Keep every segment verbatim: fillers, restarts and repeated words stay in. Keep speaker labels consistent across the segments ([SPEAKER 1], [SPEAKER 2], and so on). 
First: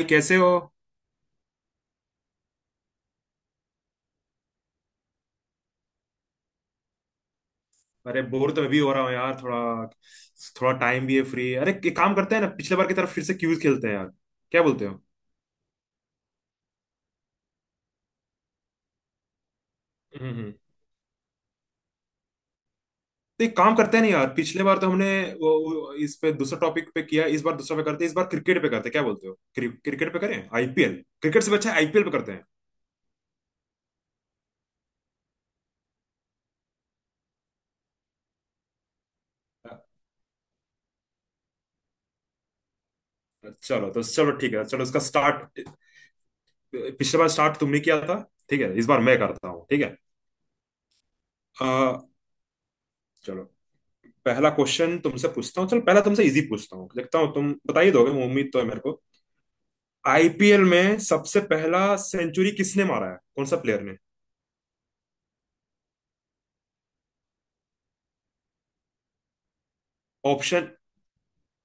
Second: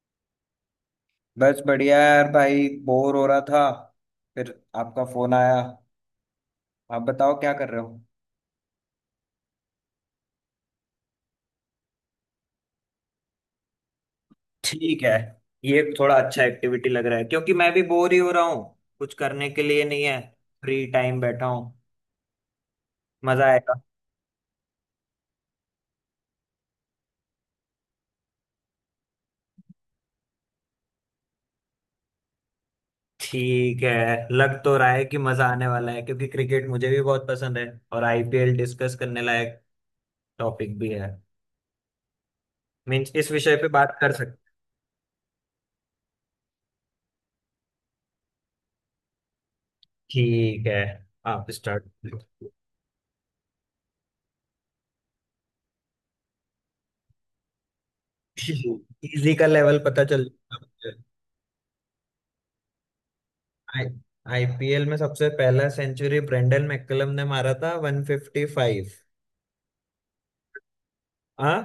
[SPEAKER 1] भाई कैसे हो?
[SPEAKER 2] बस बढ़िया यार भाई, बोर हो रहा था। फिर आपका फोन आया। आप बताओ, क्या कर रहे हो।
[SPEAKER 1] अरे, बोर तो मैं भी हो रहा हूँ यार। थोड़ा थोड़ा टाइम भी है फ्री। अरे, एक काम करते हैं ना, पिछले बार की तरफ फिर से क्यूज खेलते हैं यार। क्या बोलते हो?
[SPEAKER 2] ठीक है, ये थोड़ा अच्छा एक्टिविटी लग रहा है क्योंकि मैं भी बोर ही हो रहा हूँ। कुछ करने के लिए नहीं है।
[SPEAKER 1] हम्म हम्म।
[SPEAKER 2] फ्री टाइम बैठा हूँ। मजा
[SPEAKER 1] तो एक
[SPEAKER 2] आएगा।
[SPEAKER 1] काम करते हैं ना यार, पिछले बार तो हमने वो वो इस पे दूसरा टॉपिक पे किया, इस बार दूसरा पे करते हैं। इस बार क्रिकेट पे करते हैं, क्या बोलते हो? क्रि, क्रिकेट पे करें आईपीएल। क्रिकेट से भी अच्छा आईपीएल पे करते हैं।
[SPEAKER 2] ठीक है, लग तो रहा है कि मजा आने वाला है क्योंकि क्रिकेट मुझे भी बहुत पसंद है। और आईपीएल डिस्कस करने लायक टॉपिक भी है। मीन्स इस
[SPEAKER 1] अ-
[SPEAKER 2] विषय पे
[SPEAKER 1] चलो
[SPEAKER 2] बात
[SPEAKER 1] तो
[SPEAKER 2] कर
[SPEAKER 1] चलो,
[SPEAKER 2] सकते।
[SPEAKER 1] ठीक है, चलो इसका स्टार्ट। पिछले बार स्टार्ट तुमने किया था, ठीक है इस बार मैं करता हूँ, ठीक है।
[SPEAKER 2] ठीक है, आप स्टार्ट।
[SPEAKER 1] अ, चलो, पहला क्वेश्चन तुमसे पूछता हूँ। चल पहला तुमसे इजी पूछता हूँ, देखता हूँ तुम बता ही दोगे, उम्मीद तो है मेरे को।
[SPEAKER 2] इजी का लेवल पता चल जाएगा
[SPEAKER 1] आईपीएल
[SPEAKER 2] मुझे।
[SPEAKER 1] में सबसे पहला सेंचुरी किसने मारा है, कौन सा प्लेयर
[SPEAKER 2] आई
[SPEAKER 1] ने?
[SPEAKER 2] आईपीएल में सबसे पहला सेंचुरी ब्रेंडन मैकलम ने मारा था, वन फिफ्टी फाइव।
[SPEAKER 1] ऑप्शन।
[SPEAKER 2] हाँ।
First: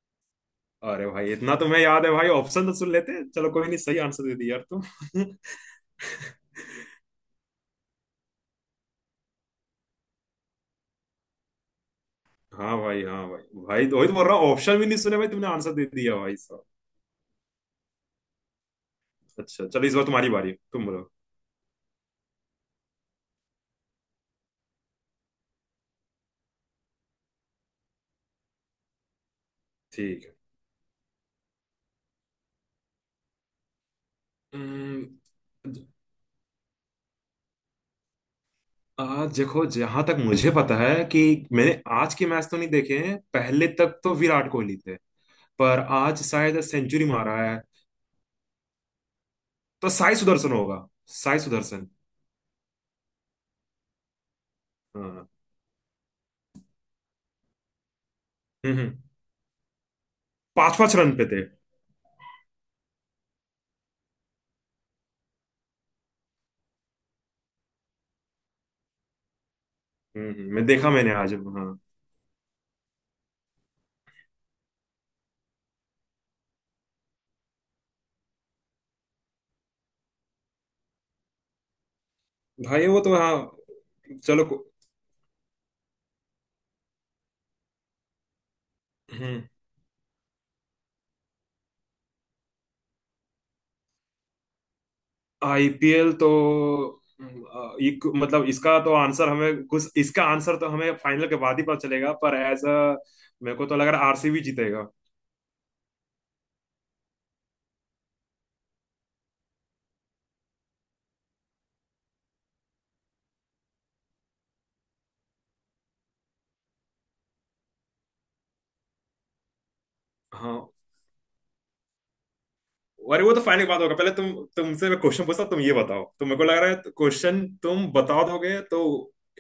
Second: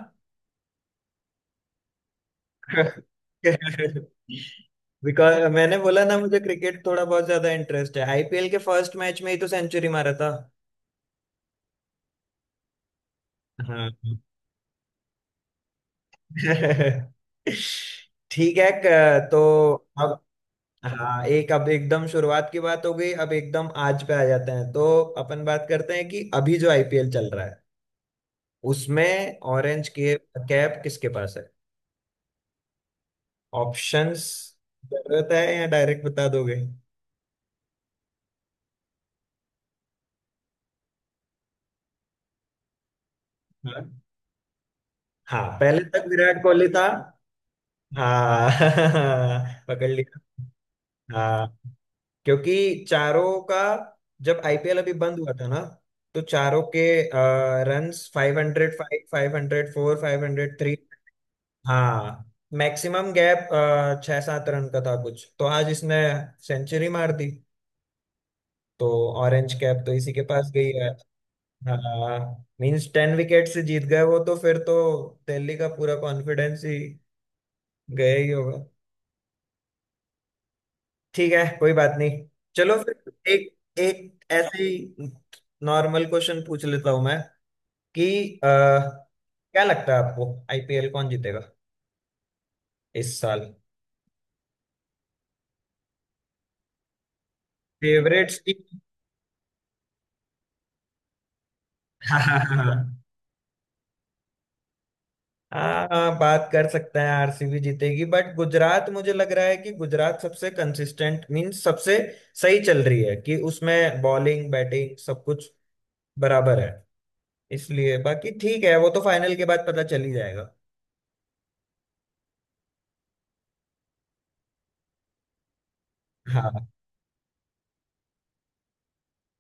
[SPEAKER 1] अरे भाई, इतना तुम्हें याद है भाई, ऑप्शन तो सुन लेते। चलो कोई नहीं, सही आंसर दे दिया यार तुम।
[SPEAKER 2] बिकॉज मैंने बोला ना, मुझे क्रिकेट थोड़ा बहुत ज्यादा इंटरेस्ट है। आईपीएल के फर्स्ट मैच में ही तो सेंचुरी मारा था।
[SPEAKER 1] हाँ भाई, हाँ भाई, भाई तो
[SPEAKER 2] हाँ।
[SPEAKER 1] वही तो बोल रहा हूँ, ऑप्शन भी नहीं सुने भाई, तुमने आंसर दे दिया भाई साहब।
[SPEAKER 2] ठीक है। क- तो
[SPEAKER 1] अच्छा चलो, इस बार
[SPEAKER 2] अब,
[SPEAKER 1] तुम्हारी बारी है, तुम बोलो।
[SPEAKER 2] हाँ एक, अब एकदम शुरुआत की बात हो गई, अब एकदम आज पे आ जाते हैं। तो अपन बात करते हैं कि अभी जो आईपीएल चल रहा है उसमें ऑरेंज कैप
[SPEAKER 1] ठीक है।
[SPEAKER 2] कैप किसके पास है। ऑप्शंस
[SPEAKER 1] हम्म,
[SPEAKER 2] जरूरत है या डायरेक्ट बता दोगे।
[SPEAKER 1] आ, देखो, जहां तक मुझे पता है कि मैंने आज के मैच तो नहीं देखे हैं, पहले
[SPEAKER 2] हाँ,
[SPEAKER 1] तक तो विराट कोहली थे।
[SPEAKER 2] हाँ
[SPEAKER 1] पर
[SPEAKER 2] पहले तक
[SPEAKER 1] आज
[SPEAKER 2] विराट
[SPEAKER 1] शायद
[SPEAKER 2] कोहली था।
[SPEAKER 1] सेंचुरी मारा है,
[SPEAKER 2] हाँ। पकड़
[SPEAKER 1] तो साई
[SPEAKER 2] लिया।
[SPEAKER 1] सुदर्शन होगा। साई
[SPEAKER 2] हाँ,
[SPEAKER 1] सुदर्शन।
[SPEAKER 2] क्योंकि चारों का, जब आईपीएल अभी बंद
[SPEAKER 1] हाँ।
[SPEAKER 2] हुआ था ना, तो चारों के रन्स फाइव हंड्रेड
[SPEAKER 1] हम्म
[SPEAKER 2] फाइव
[SPEAKER 1] हम्म,
[SPEAKER 2] five hundred four, five hundred three.
[SPEAKER 1] पांच पांच रन पे थे।
[SPEAKER 2] हाँ, मैक्सिमम गैप छह सात रन का था कुछ। तो आज इसने सेंचुरी मार दी, तो ऑरेंज कैप तो इसी के
[SPEAKER 1] हम्म
[SPEAKER 2] पास
[SPEAKER 1] हम्म, मैं
[SPEAKER 2] गई है।
[SPEAKER 1] देखा, मैंने आज, हाँ।
[SPEAKER 2] हाँ, मींस टेन विकेट से जीत गए वो तो, फिर तो दिल्ली का पूरा कॉन्फिडेंस ही गया ही होगा। ठीक है, कोई बात नहीं। चलो
[SPEAKER 1] भाई वो तो
[SPEAKER 2] फिर
[SPEAKER 1] हाँ।
[SPEAKER 2] एक एक
[SPEAKER 1] चलो को-
[SPEAKER 2] ऐसे ही नॉर्मल क्वेश्चन पूछ लेता हूं मैं कि अ,
[SPEAKER 1] हम्म।
[SPEAKER 2] क्या लगता है आपको आईपीएल कौन जीतेगा इस साल।
[SPEAKER 1] आईपीएल तो हम्म, अ, एक,
[SPEAKER 2] फेवरेट
[SPEAKER 1] मतलब
[SPEAKER 2] टीम।
[SPEAKER 1] इसका तो आंसर हमें कुछ इसका आंसर तो हमें फाइनल के बाद ही पता चलेगा,
[SPEAKER 2] हाँ
[SPEAKER 1] पर
[SPEAKER 2] हाँ
[SPEAKER 1] एज
[SPEAKER 2] हाँ।
[SPEAKER 1] अ। मेरे को तो लग रहा है आरसीबी जीतेगा।
[SPEAKER 2] हाँ, हाँ, बात कर सकते हैं, आरसीबी जीतेगी। बट गुजरात मुझे लग रहा है कि गुजरात सबसे कंसिस्टेंट, मीन सबसे सही चल रही है कि उसमें बॉलिंग बैटिंग सब कुछ बराबर है। इसलिए बाकी ठीक है, वो तो फाइनल के बाद पता चल ही जाएगा।
[SPEAKER 1] हाँ। अरे वो तो फाइनल की बात होगा, पहले तुम, तुमसे मैं क्वेश्चन पूछता हूं, तुम ये बताओ, तो मेरे को लग
[SPEAKER 2] हाँ,
[SPEAKER 1] रहा है क्वेश्चन तुम बता दोगे, तो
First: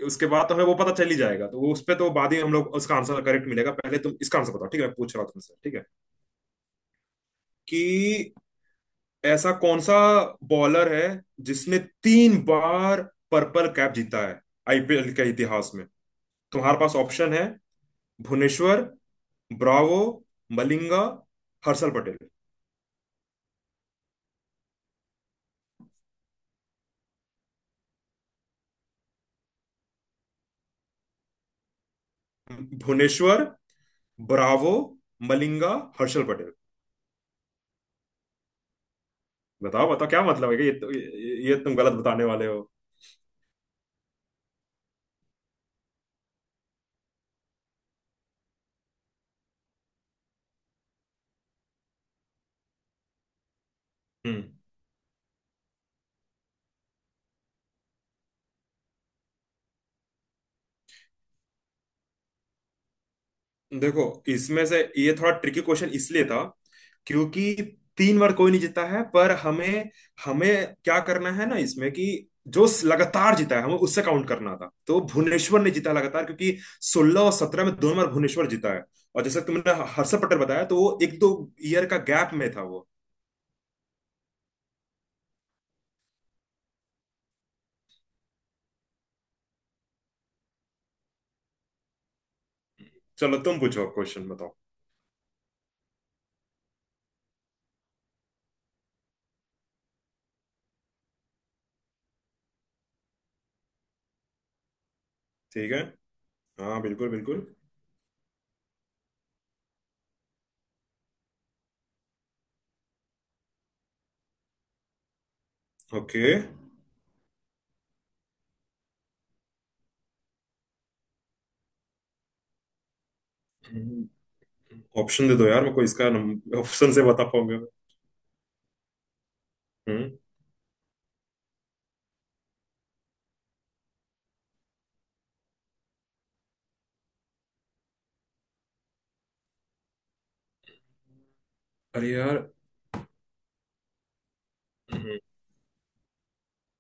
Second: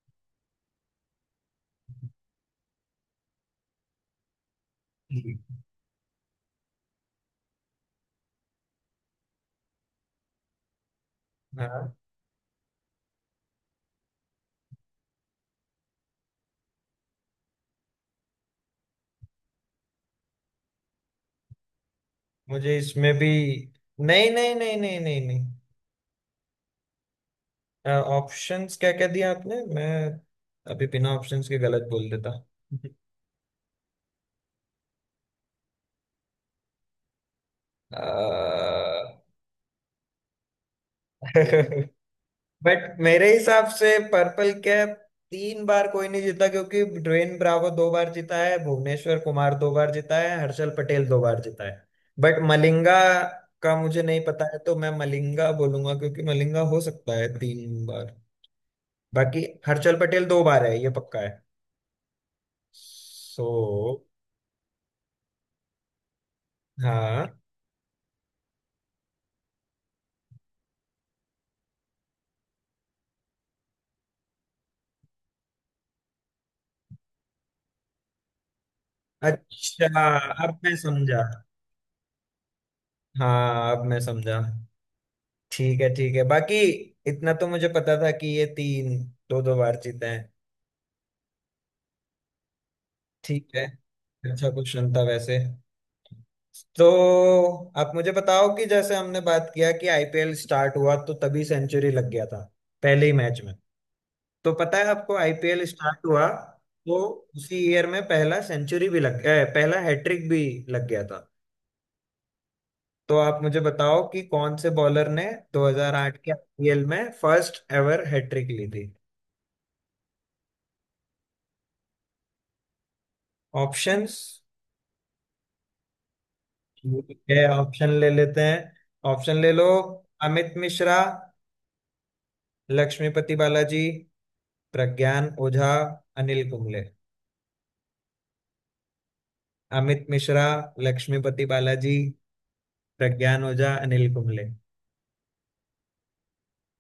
[SPEAKER 1] उसके बाद तो हमें वो पता चल ही जाएगा, तो वो उस पे तो बाद ही हम लोग उसका आंसर करेक्ट मिलेगा। पहले तुम इसका आंसर बताओ, ठीक है, मैं पूछ रहा हूँ
[SPEAKER 2] ठीक।
[SPEAKER 1] तुमसे, ठीक है? कि ऐसा कौन सा बॉलर है जिसने
[SPEAKER 2] हाँ,
[SPEAKER 1] तीन बार पर्पल कैप जीता है आईपीएल के इतिहास में? तुम्हारे पास ऑप्शन है: भुवनेश्वर, ब्रावो, मलिंगा, हर्षल पटेल।
[SPEAKER 2] मुझे इसमें भी, नहीं नहीं नहीं नहीं नहीं नहीं। ऑप्शंस क्या क्या दिया आपने, मैं अभी बिना ऑप्शंस के गलत बोल देता।
[SPEAKER 1] भुवनेश्वर, ब्रावो, मलिंगा, हर्षल पटेल।
[SPEAKER 2] अ,
[SPEAKER 1] बताओ बताओ, क्या मतलब है कि ये, तो, ये, ये तुम गलत बताने वाले हो।
[SPEAKER 2] बट मेरे हिसाब से पर्पल कैप तीन बार कोई नहीं जीता, क्योंकि ड्वेन ब्रावो दो बार जीता है, भुवनेश्वर कुमार दो बार जीता है, हर्षल पटेल दो बार जीता है। बट मलिंगा का मुझे नहीं
[SPEAKER 1] हम्म।
[SPEAKER 2] पता है, तो मैं मलिंगा बोलूंगा, क्योंकि मलिंगा हो सकता है तीन बार। बाकी हर्षल पटेल दो बार है, ये पक्का है। सो,
[SPEAKER 1] देखो, इसमें से ये थोड़ा ट्रिकी क्वेश्चन इसलिए था
[SPEAKER 2] हाँ।
[SPEAKER 1] क्योंकि तीन बार कोई नहीं जीता है। पर हमें, हमें क्या करना है ना इसमें कि जो लगातार जीता है हमें उससे काउंट करना था। तो भुवनेश्वर ने जीता लगातार क्योंकि सोलह और सत्रह में दोनों बार भुवनेश्वर जीता है। और जैसे तुमने
[SPEAKER 2] अच्छा,
[SPEAKER 1] हर्षद पटेल
[SPEAKER 2] अब
[SPEAKER 1] बताया,
[SPEAKER 2] मैं
[SPEAKER 1] तो वो एक
[SPEAKER 2] समझा।
[SPEAKER 1] दो ईयर का गैप में था वो।
[SPEAKER 2] हाँ, अब मैं समझा। ठीक है, ठीक है, बाकी इतना तो मुझे पता था कि ये तीन दो दो बार जीते हैं।
[SPEAKER 1] चलो
[SPEAKER 2] ठीक
[SPEAKER 1] तुम
[SPEAKER 2] है,
[SPEAKER 1] पूछो, क्वेश्चन
[SPEAKER 2] अच्छा
[SPEAKER 1] बताओ।
[SPEAKER 2] क्वेश्चन था वैसे। तो आप मुझे बताओ कि जैसे हमने बात किया कि आईपीएल स्टार्ट हुआ तो तभी सेंचुरी लग गया था, पहले ही मैच में। तो पता है आपको आईपीएल
[SPEAKER 1] ठीक है।
[SPEAKER 2] स्टार्ट हुआ
[SPEAKER 1] हाँ
[SPEAKER 2] तो
[SPEAKER 1] बिल्कुल बिल्कुल।
[SPEAKER 2] उसी ईयर में पहला सेंचुरी भी लग गया, पहला हैट्रिक भी लग गया था। तो आप मुझे बताओ कि कौन से बॉलर ने दो हज़ार आठ के
[SPEAKER 1] ओके।
[SPEAKER 2] आईपीएल में फर्स्ट एवर हैट्रिक ली थी। ऑप्शंस।
[SPEAKER 1] ऑप्शन दे दो यार मेरे को, इसका ऑप्शन से
[SPEAKER 2] ठीक
[SPEAKER 1] बता
[SPEAKER 2] है,
[SPEAKER 1] पाऊंगा मैं।
[SPEAKER 2] ऑप्शन ले लेते हैं। ऑप्शन ले लो।
[SPEAKER 1] हम्म।
[SPEAKER 2] अमित मिश्रा, लक्ष्मीपति बालाजी, प्रज्ञान ओझा, अनिल कुंबले। अमित मिश्रा, लक्ष्मीपति बालाजी,
[SPEAKER 1] अरे यार।
[SPEAKER 2] प्रज्ञान ओझा, अनिल कुंबले।
[SPEAKER 1] हम्म,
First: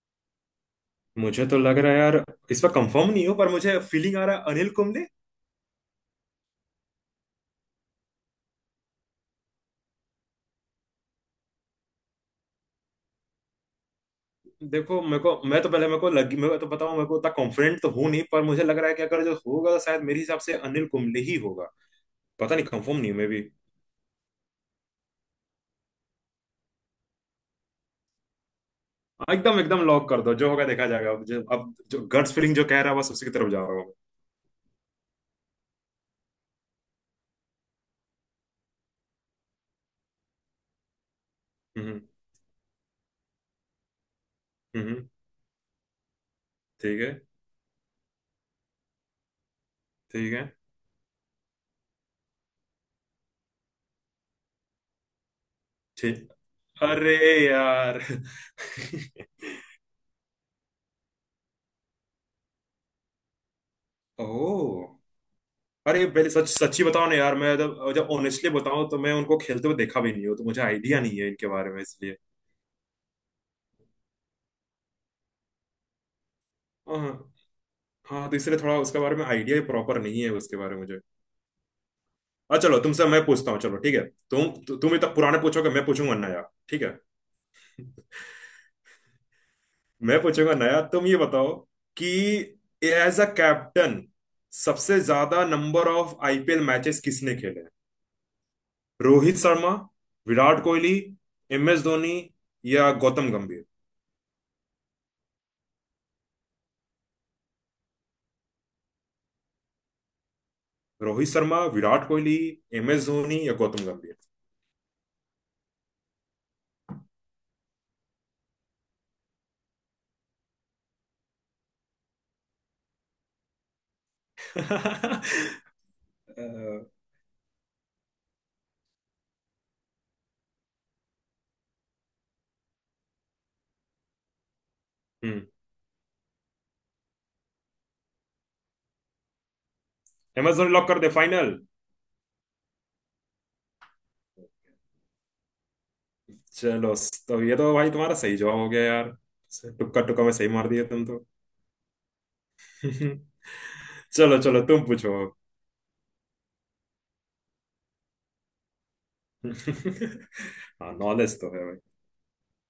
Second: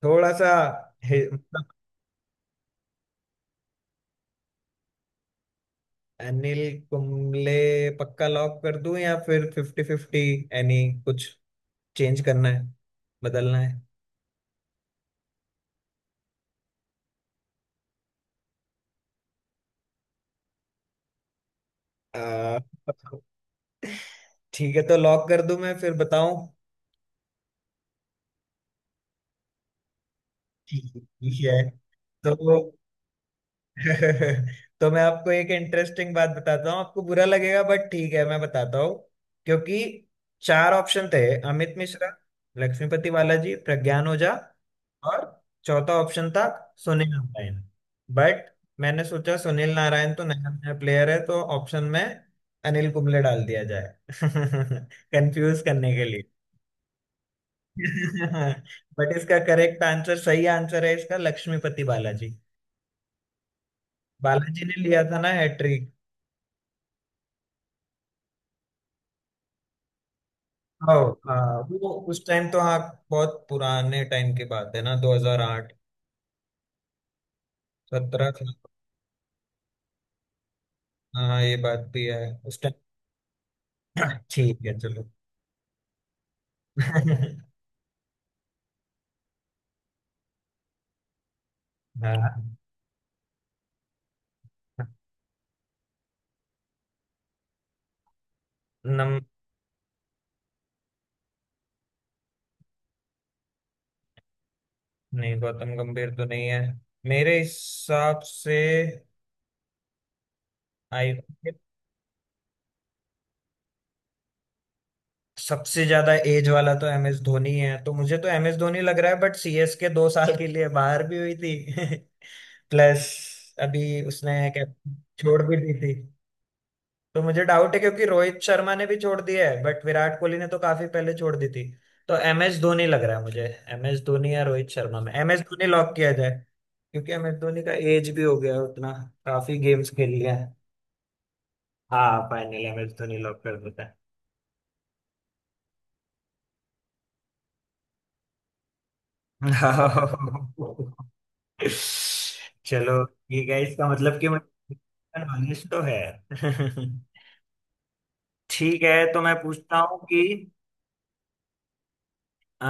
[SPEAKER 2] थोड़ा सा हे-
[SPEAKER 1] मुझे तो
[SPEAKER 2] मतलब,
[SPEAKER 1] लग रहा है यार, इस पर कंफर्म नहीं हो, पर मुझे फीलिंग आ रहा है अनिल कुंबले।
[SPEAKER 2] अनिल कुंबले पक्का लॉक कर दूं, या फिर फिफ्टी फिफ्टी यानी कुछ चेंज करना है, बदलना है।
[SPEAKER 1] देखो मेरे को, मैं तो पहले मेरे को लगी मैं तो बताऊं मेरे को उतना कॉन्फिडेंट तो हूं नहीं, पर मुझे लग रहा है कि अगर जो होगा तो शायद मेरे हिसाब से अनिल कुंबले ही होगा। पता
[SPEAKER 2] आ,
[SPEAKER 1] नहीं, कंफर्म नहीं हूं मैं भी।
[SPEAKER 2] ठीक है, तो लॉक कर दूं मैं, फिर बताऊं।
[SPEAKER 1] हाँ, एकदम एकदम लॉक कर दो, जो होगा देखा जाएगा, अब
[SPEAKER 2] ठीक
[SPEAKER 1] जो,
[SPEAKER 2] है,
[SPEAKER 1] अब जो गट्स फीलिंग जो
[SPEAKER 2] तो
[SPEAKER 1] कह रहा है बस उसी की तरफ जा रहा हूँ।
[SPEAKER 2] तो मैं आपको एक इंटरेस्टिंग बात बताता हूँ, आपको बुरा लगेगा बट ठीक है, मैं बताता हूँ। क्योंकि चार ऑप्शन थे, अमित
[SPEAKER 1] हम्म
[SPEAKER 2] मिश्रा, लक्ष्मीपति बालाजी, प्रज्ञान ओझा,
[SPEAKER 1] हम्म हम्म।
[SPEAKER 2] और चौथा ऑप्शन था
[SPEAKER 1] ठीक
[SPEAKER 2] सुनील
[SPEAKER 1] है,
[SPEAKER 2] नारायण। बट मैंने सोचा सुनील नारायण तो
[SPEAKER 1] ठीक है।
[SPEAKER 2] नया नया प्लेयर है, तो ऑप्शन में अनिल कुंबले डाल दिया जाए। कंफ्यूज करने के लिए।
[SPEAKER 1] ठीक। अरे यार।
[SPEAKER 2] बट इसका करेक्ट आंसर, सही आंसर है इसका लक्ष्मीपति बालाजी।
[SPEAKER 1] ओ।
[SPEAKER 2] बालाजी ने लिया था ना हैट्रिक।
[SPEAKER 1] अरे पहले सच सच्ची बताओ ना यार, मैं जब जब ऑनेस्टली बताऊं, तो मैं उनको खेलते हुए देखा भी नहीं हूं, तो मुझे आइडिया
[SPEAKER 2] आओ,
[SPEAKER 1] नहीं है इनके
[SPEAKER 2] हाँ
[SPEAKER 1] बारे में,
[SPEAKER 2] वो
[SPEAKER 1] इसलिए।
[SPEAKER 2] उस टाइम तो, हाँ बहुत पुराने टाइम की बात है ना, दो हज़ार आठ,
[SPEAKER 1] हाँ हाँ। हाँ,
[SPEAKER 2] सत्रह।
[SPEAKER 1] तो इसलिए थोड़ा उसके बारे में आइडिया प्रॉपर नहीं है उसके बारे में मुझे।
[SPEAKER 2] हाँ ये बात भी है, उस
[SPEAKER 1] अच्छा
[SPEAKER 2] टाइम।
[SPEAKER 1] चलो, तुमसे मैं पूछता हूँ, चलो ठीक है। तुम
[SPEAKER 2] ठीक
[SPEAKER 1] तु,
[SPEAKER 2] है,
[SPEAKER 1] तुम
[SPEAKER 2] चलो।
[SPEAKER 1] इतना पुराने पूछोगे, मैं पूछूंगा नया। ठीक है, मैं पूछूंगा नया, तुम ये बताओ कि
[SPEAKER 2] हाँ
[SPEAKER 1] एज अ कैप्टन सबसे ज्यादा नंबर ऑफ आईपीएल मैचेस किसने खेले हैं?
[SPEAKER 2] नम
[SPEAKER 1] रोहित शर्मा, विराट कोहली, एम एस धोनी या गौतम गंभीर?
[SPEAKER 2] नहीं, गौतम गंभीर तो नहीं है मेरे हिसाब से। I
[SPEAKER 1] Rohit Sharma, Virat Kohli, M S Dhoni या गौतम गंभीर?
[SPEAKER 2] सबसे ज्यादा एज वाला तो एम एस धोनी है, तो मुझे तो एम एस धोनी लग रहा है, बट सी एस के दो साल के लिए बाहर भी हुई थी। प्लस अभी उसने कैप्टन छोड़ भी दी थी,
[SPEAKER 1] अ,
[SPEAKER 2] तो मुझे डाउट है, क्योंकि रोहित शर्मा ने भी छोड़ दिया है, बट विराट कोहली ने तो काफी पहले छोड़ दी थी। तो एम एस धोनी लग रहा है मुझे। एम एस धोनी या रोहित शर्मा में M S
[SPEAKER 1] hmm.
[SPEAKER 2] Dhoni lock किया जाए, क्योंकि एम एस धोनी का एज भी हो गया है उतना, काफी गेम्स खेल लिया
[SPEAKER 1] एम
[SPEAKER 2] है।
[SPEAKER 1] एस धोनी लॉक कर दे फाइनल।
[SPEAKER 2] हाँ, finally M S Dhoni lock कर देता है।
[SPEAKER 1] चलो, तो ये तो भाई तुम्हारा सही जवाब हो गया यार। टुक्का टुक्का में सही मार दिया तुम तो।
[SPEAKER 2] चलो ठीक है, इसका मतलब कि
[SPEAKER 1] चलो चलो,
[SPEAKER 2] मुझे
[SPEAKER 1] तुम पूछो।
[SPEAKER 2] नॉलेज तो है। ठीक है, तो मैं पूछता हूँ कि
[SPEAKER 1] हाँ नॉलेज तो है भाई।
[SPEAKER 2] आ,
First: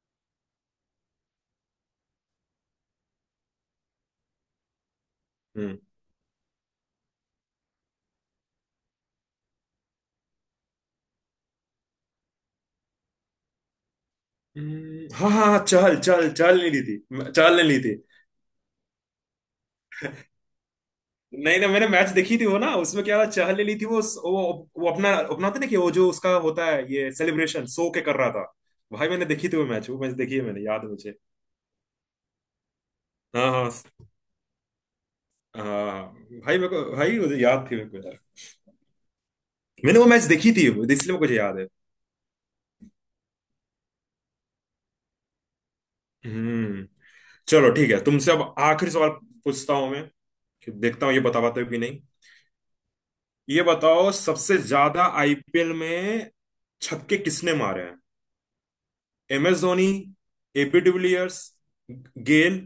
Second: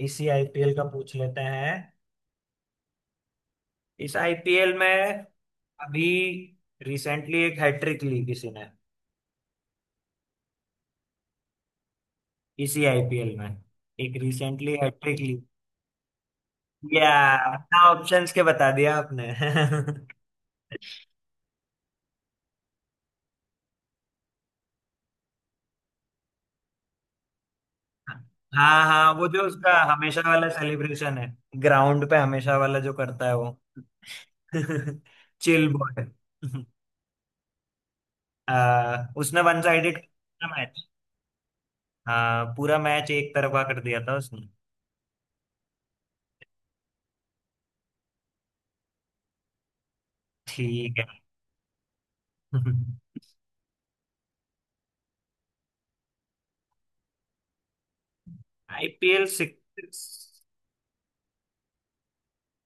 [SPEAKER 2] इसी आईपीएल का पूछ लेते हैं। इस आईपीएल में
[SPEAKER 1] हम्म।
[SPEAKER 2] अभी रिसेंटली एक हैट्रिक ली किसी ने, इसी आईपीएल में एक रिसेंटली
[SPEAKER 1] हम्म,
[SPEAKER 2] हैट्रिक
[SPEAKER 1] हाँ
[SPEAKER 2] ली।
[SPEAKER 1] हाँ। चल चल चल, नहीं ली थी,
[SPEAKER 2] या
[SPEAKER 1] मैं- चल नहीं ली
[SPEAKER 2] अपना
[SPEAKER 1] थी।
[SPEAKER 2] ऑप्शंस के बता दिया आपने।
[SPEAKER 1] नहीं ना, मैंने मैच देखी थी वो ना, उसमें क्या चहल ने ली थी। वो वो वो अपना अपना होता है ना, कि वो जो उसका होता है ये सेलिब्रेशन सो के कर रहा था।
[SPEAKER 2] हाँ
[SPEAKER 1] भाई
[SPEAKER 2] हाँ,
[SPEAKER 1] मैंने
[SPEAKER 2] वो जो
[SPEAKER 1] देखी थी वो
[SPEAKER 2] उसका
[SPEAKER 1] मैच, वो मैच
[SPEAKER 2] हमेशा
[SPEAKER 1] देखी है
[SPEAKER 2] वाला
[SPEAKER 1] मैंने, याद है मुझे।
[SPEAKER 2] सेलिब्रेशन है, ग्राउंड पे हमेशा वाला जो करता है
[SPEAKER 1] हाँ
[SPEAKER 2] वो।
[SPEAKER 1] हाँ।
[SPEAKER 2] Chill boy.
[SPEAKER 1] हाँ भाई मेरे को, भाई मुझे याद थी मेरे को यार।
[SPEAKER 2] आ, उसने वन साइडेड
[SPEAKER 1] मैंने वो मैच देखी
[SPEAKER 2] पूरा
[SPEAKER 1] थी
[SPEAKER 2] मैच,
[SPEAKER 1] वो, इसलिए मुझे याद है।
[SPEAKER 2] हाँ पूरा मैच एक तरफा कर दिया था उसने।
[SPEAKER 1] हम्म। चलो ठीक है, तुमसे अब आखिरी सवाल पूछता हूँ मैं, कि
[SPEAKER 2] ठीक
[SPEAKER 1] देखता
[SPEAKER 2] है।
[SPEAKER 1] हूँ ये बता पाते हो कि नहीं। ये बताओ, सबसे ज्यादा आईपीएल में छक्के किसने मारे हैं?
[SPEAKER 2] IPL
[SPEAKER 1] M S Dhoni,
[SPEAKER 2] six,
[SPEAKER 1] AB de Villiers, Gayle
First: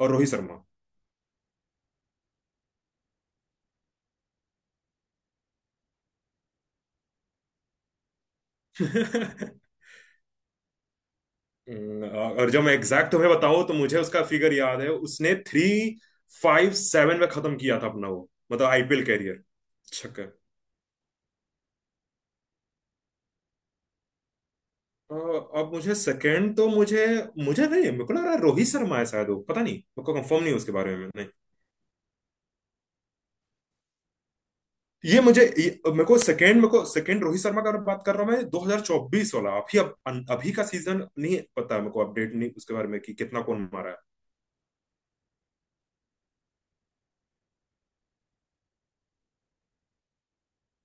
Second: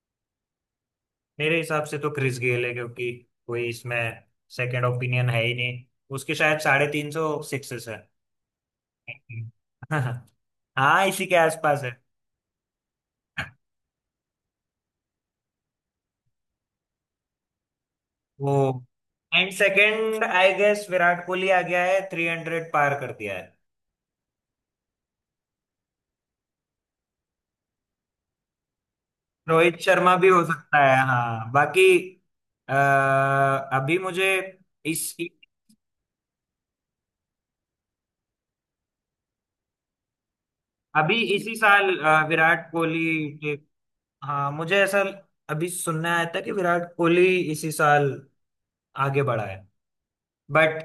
[SPEAKER 1] और रोहित शर्मा।
[SPEAKER 2] मेरे हिसाब से तो क्रिस गेल है, क्योंकि कोई इसमें सेकंड ओपिनियन है ही नहीं। उसके शायद साढ़े तीन सौ सिक्सेस है। हाँ, इसी के आसपास है
[SPEAKER 1] हम्म, और जब, मैं एग्जैक्ट तुम्हें बताऊं तो मुझे उसका फिगर याद है, उसने थ्री फाइव सेवन में खत्म किया था अपना वो
[SPEAKER 2] वो।
[SPEAKER 1] मतलब आईपीएल कैरियर।
[SPEAKER 2] एंड
[SPEAKER 1] छक्के।
[SPEAKER 2] Second I guess Virat Kohli आ गया है, थ्री हंड्रेड पार कर दिया है।
[SPEAKER 1] अ, अब मुझे सेकंड तो मुझे, मुझे नहीं, मेरे को लग रहा है रोहित शर्मा है शायद वो, पता नहीं,
[SPEAKER 2] रोहित
[SPEAKER 1] मेरे
[SPEAKER 2] शर्मा
[SPEAKER 1] को
[SPEAKER 2] भी
[SPEAKER 1] कंफर्म
[SPEAKER 2] हो
[SPEAKER 1] नहीं है उसके
[SPEAKER 2] सकता है,
[SPEAKER 1] बारे में नहीं।
[SPEAKER 2] हाँ। बाकी अह, अभी मुझे इस,
[SPEAKER 1] ये मुझे ये, मेरे को सेकंड, मेरे को सेकंड रोहित शर्मा का बात कर रहा हूँ मैं, दो हज़ार चौबीस वाला। अभी अब अभी का सीजन
[SPEAKER 2] अभी
[SPEAKER 1] नहीं
[SPEAKER 2] इसी
[SPEAKER 1] पता है मेरे
[SPEAKER 2] साल
[SPEAKER 1] को,
[SPEAKER 2] अह,
[SPEAKER 1] अपडेट नहीं
[SPEAKER 2] विराट
[SPEAKER 1] उसके बारे
[SPEAKER 2] कोहली
[SPEAKER 1] में, कि कितना
[SPEAKER 2] के,
[SPEAKER 1] कौन मारा
[SPEAKER 2] हाँ मुझे ऐसा अभी सुनने आया था कि विराट कोहली इसी साल आगे बढ़ा है। बट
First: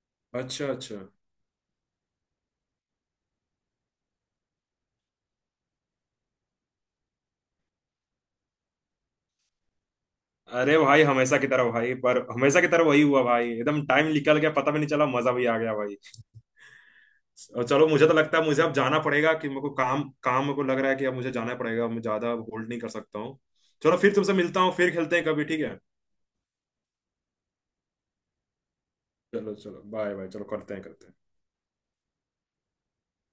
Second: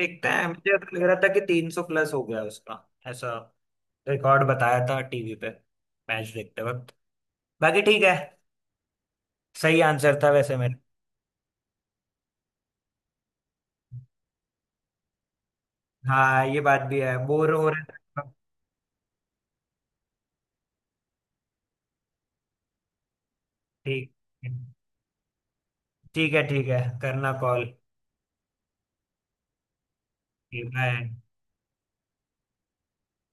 [SPEAKER 2] देखते
[SPEAKER 1] है।
[SPEAKER 2] हैं,
[SPEAKER 1] अच्छा
[SPEAKER 2] मुझे
[SPEAKER 1] अच्छा।
[SPEAKER 2] लग रहा था कि तीन सौ प्लस हो गया उसका, ऐसा रिकॉर्ड बताया था टीवी पे मैच देखते वक्त। बाकी ठीक है, सही आंसर था वैसे मेरा।
[SPEAKER 1] अरे भाई, हमेशा की तरह भाई, पर हमेशा की तरह वही हुआ भाई, एकदम टाइम निकल गया, पता भी नहीं चला, मजा भी आ गया भाई।
[SPEAKER 2] हाँ ये बात भी है, बोर
[SPEAKER 1] और
[SPEAKER 2] हो रहा
[SPEAKER 1] चलो, मुझे तो
[SPEAKER 2] था।
[SPEAKER 1] लगता है मुझे अब जाना पड़ेगा, कि मेरे को काम, काम मेरे को लग रहा है कि अब मुझे जाना पड़ेगा, मैं ज्यादा होल्ड नहीं कर सकता हूँ। चलो
[SPEAKER 2] ठीक,
[SPEAKER 1] फिर तुमसे मिलता हूँ, फिर खेलते हैं कभी, ठीक है?
[SPEAKER 2] ठीक है, ठीक है, करना कॉल।
[SPEAKER 1] चलो चलो, बाय बाय, चलो करते हैं करते
[SPEAKER 2] बाय।
[SPEAKER 1] हैं।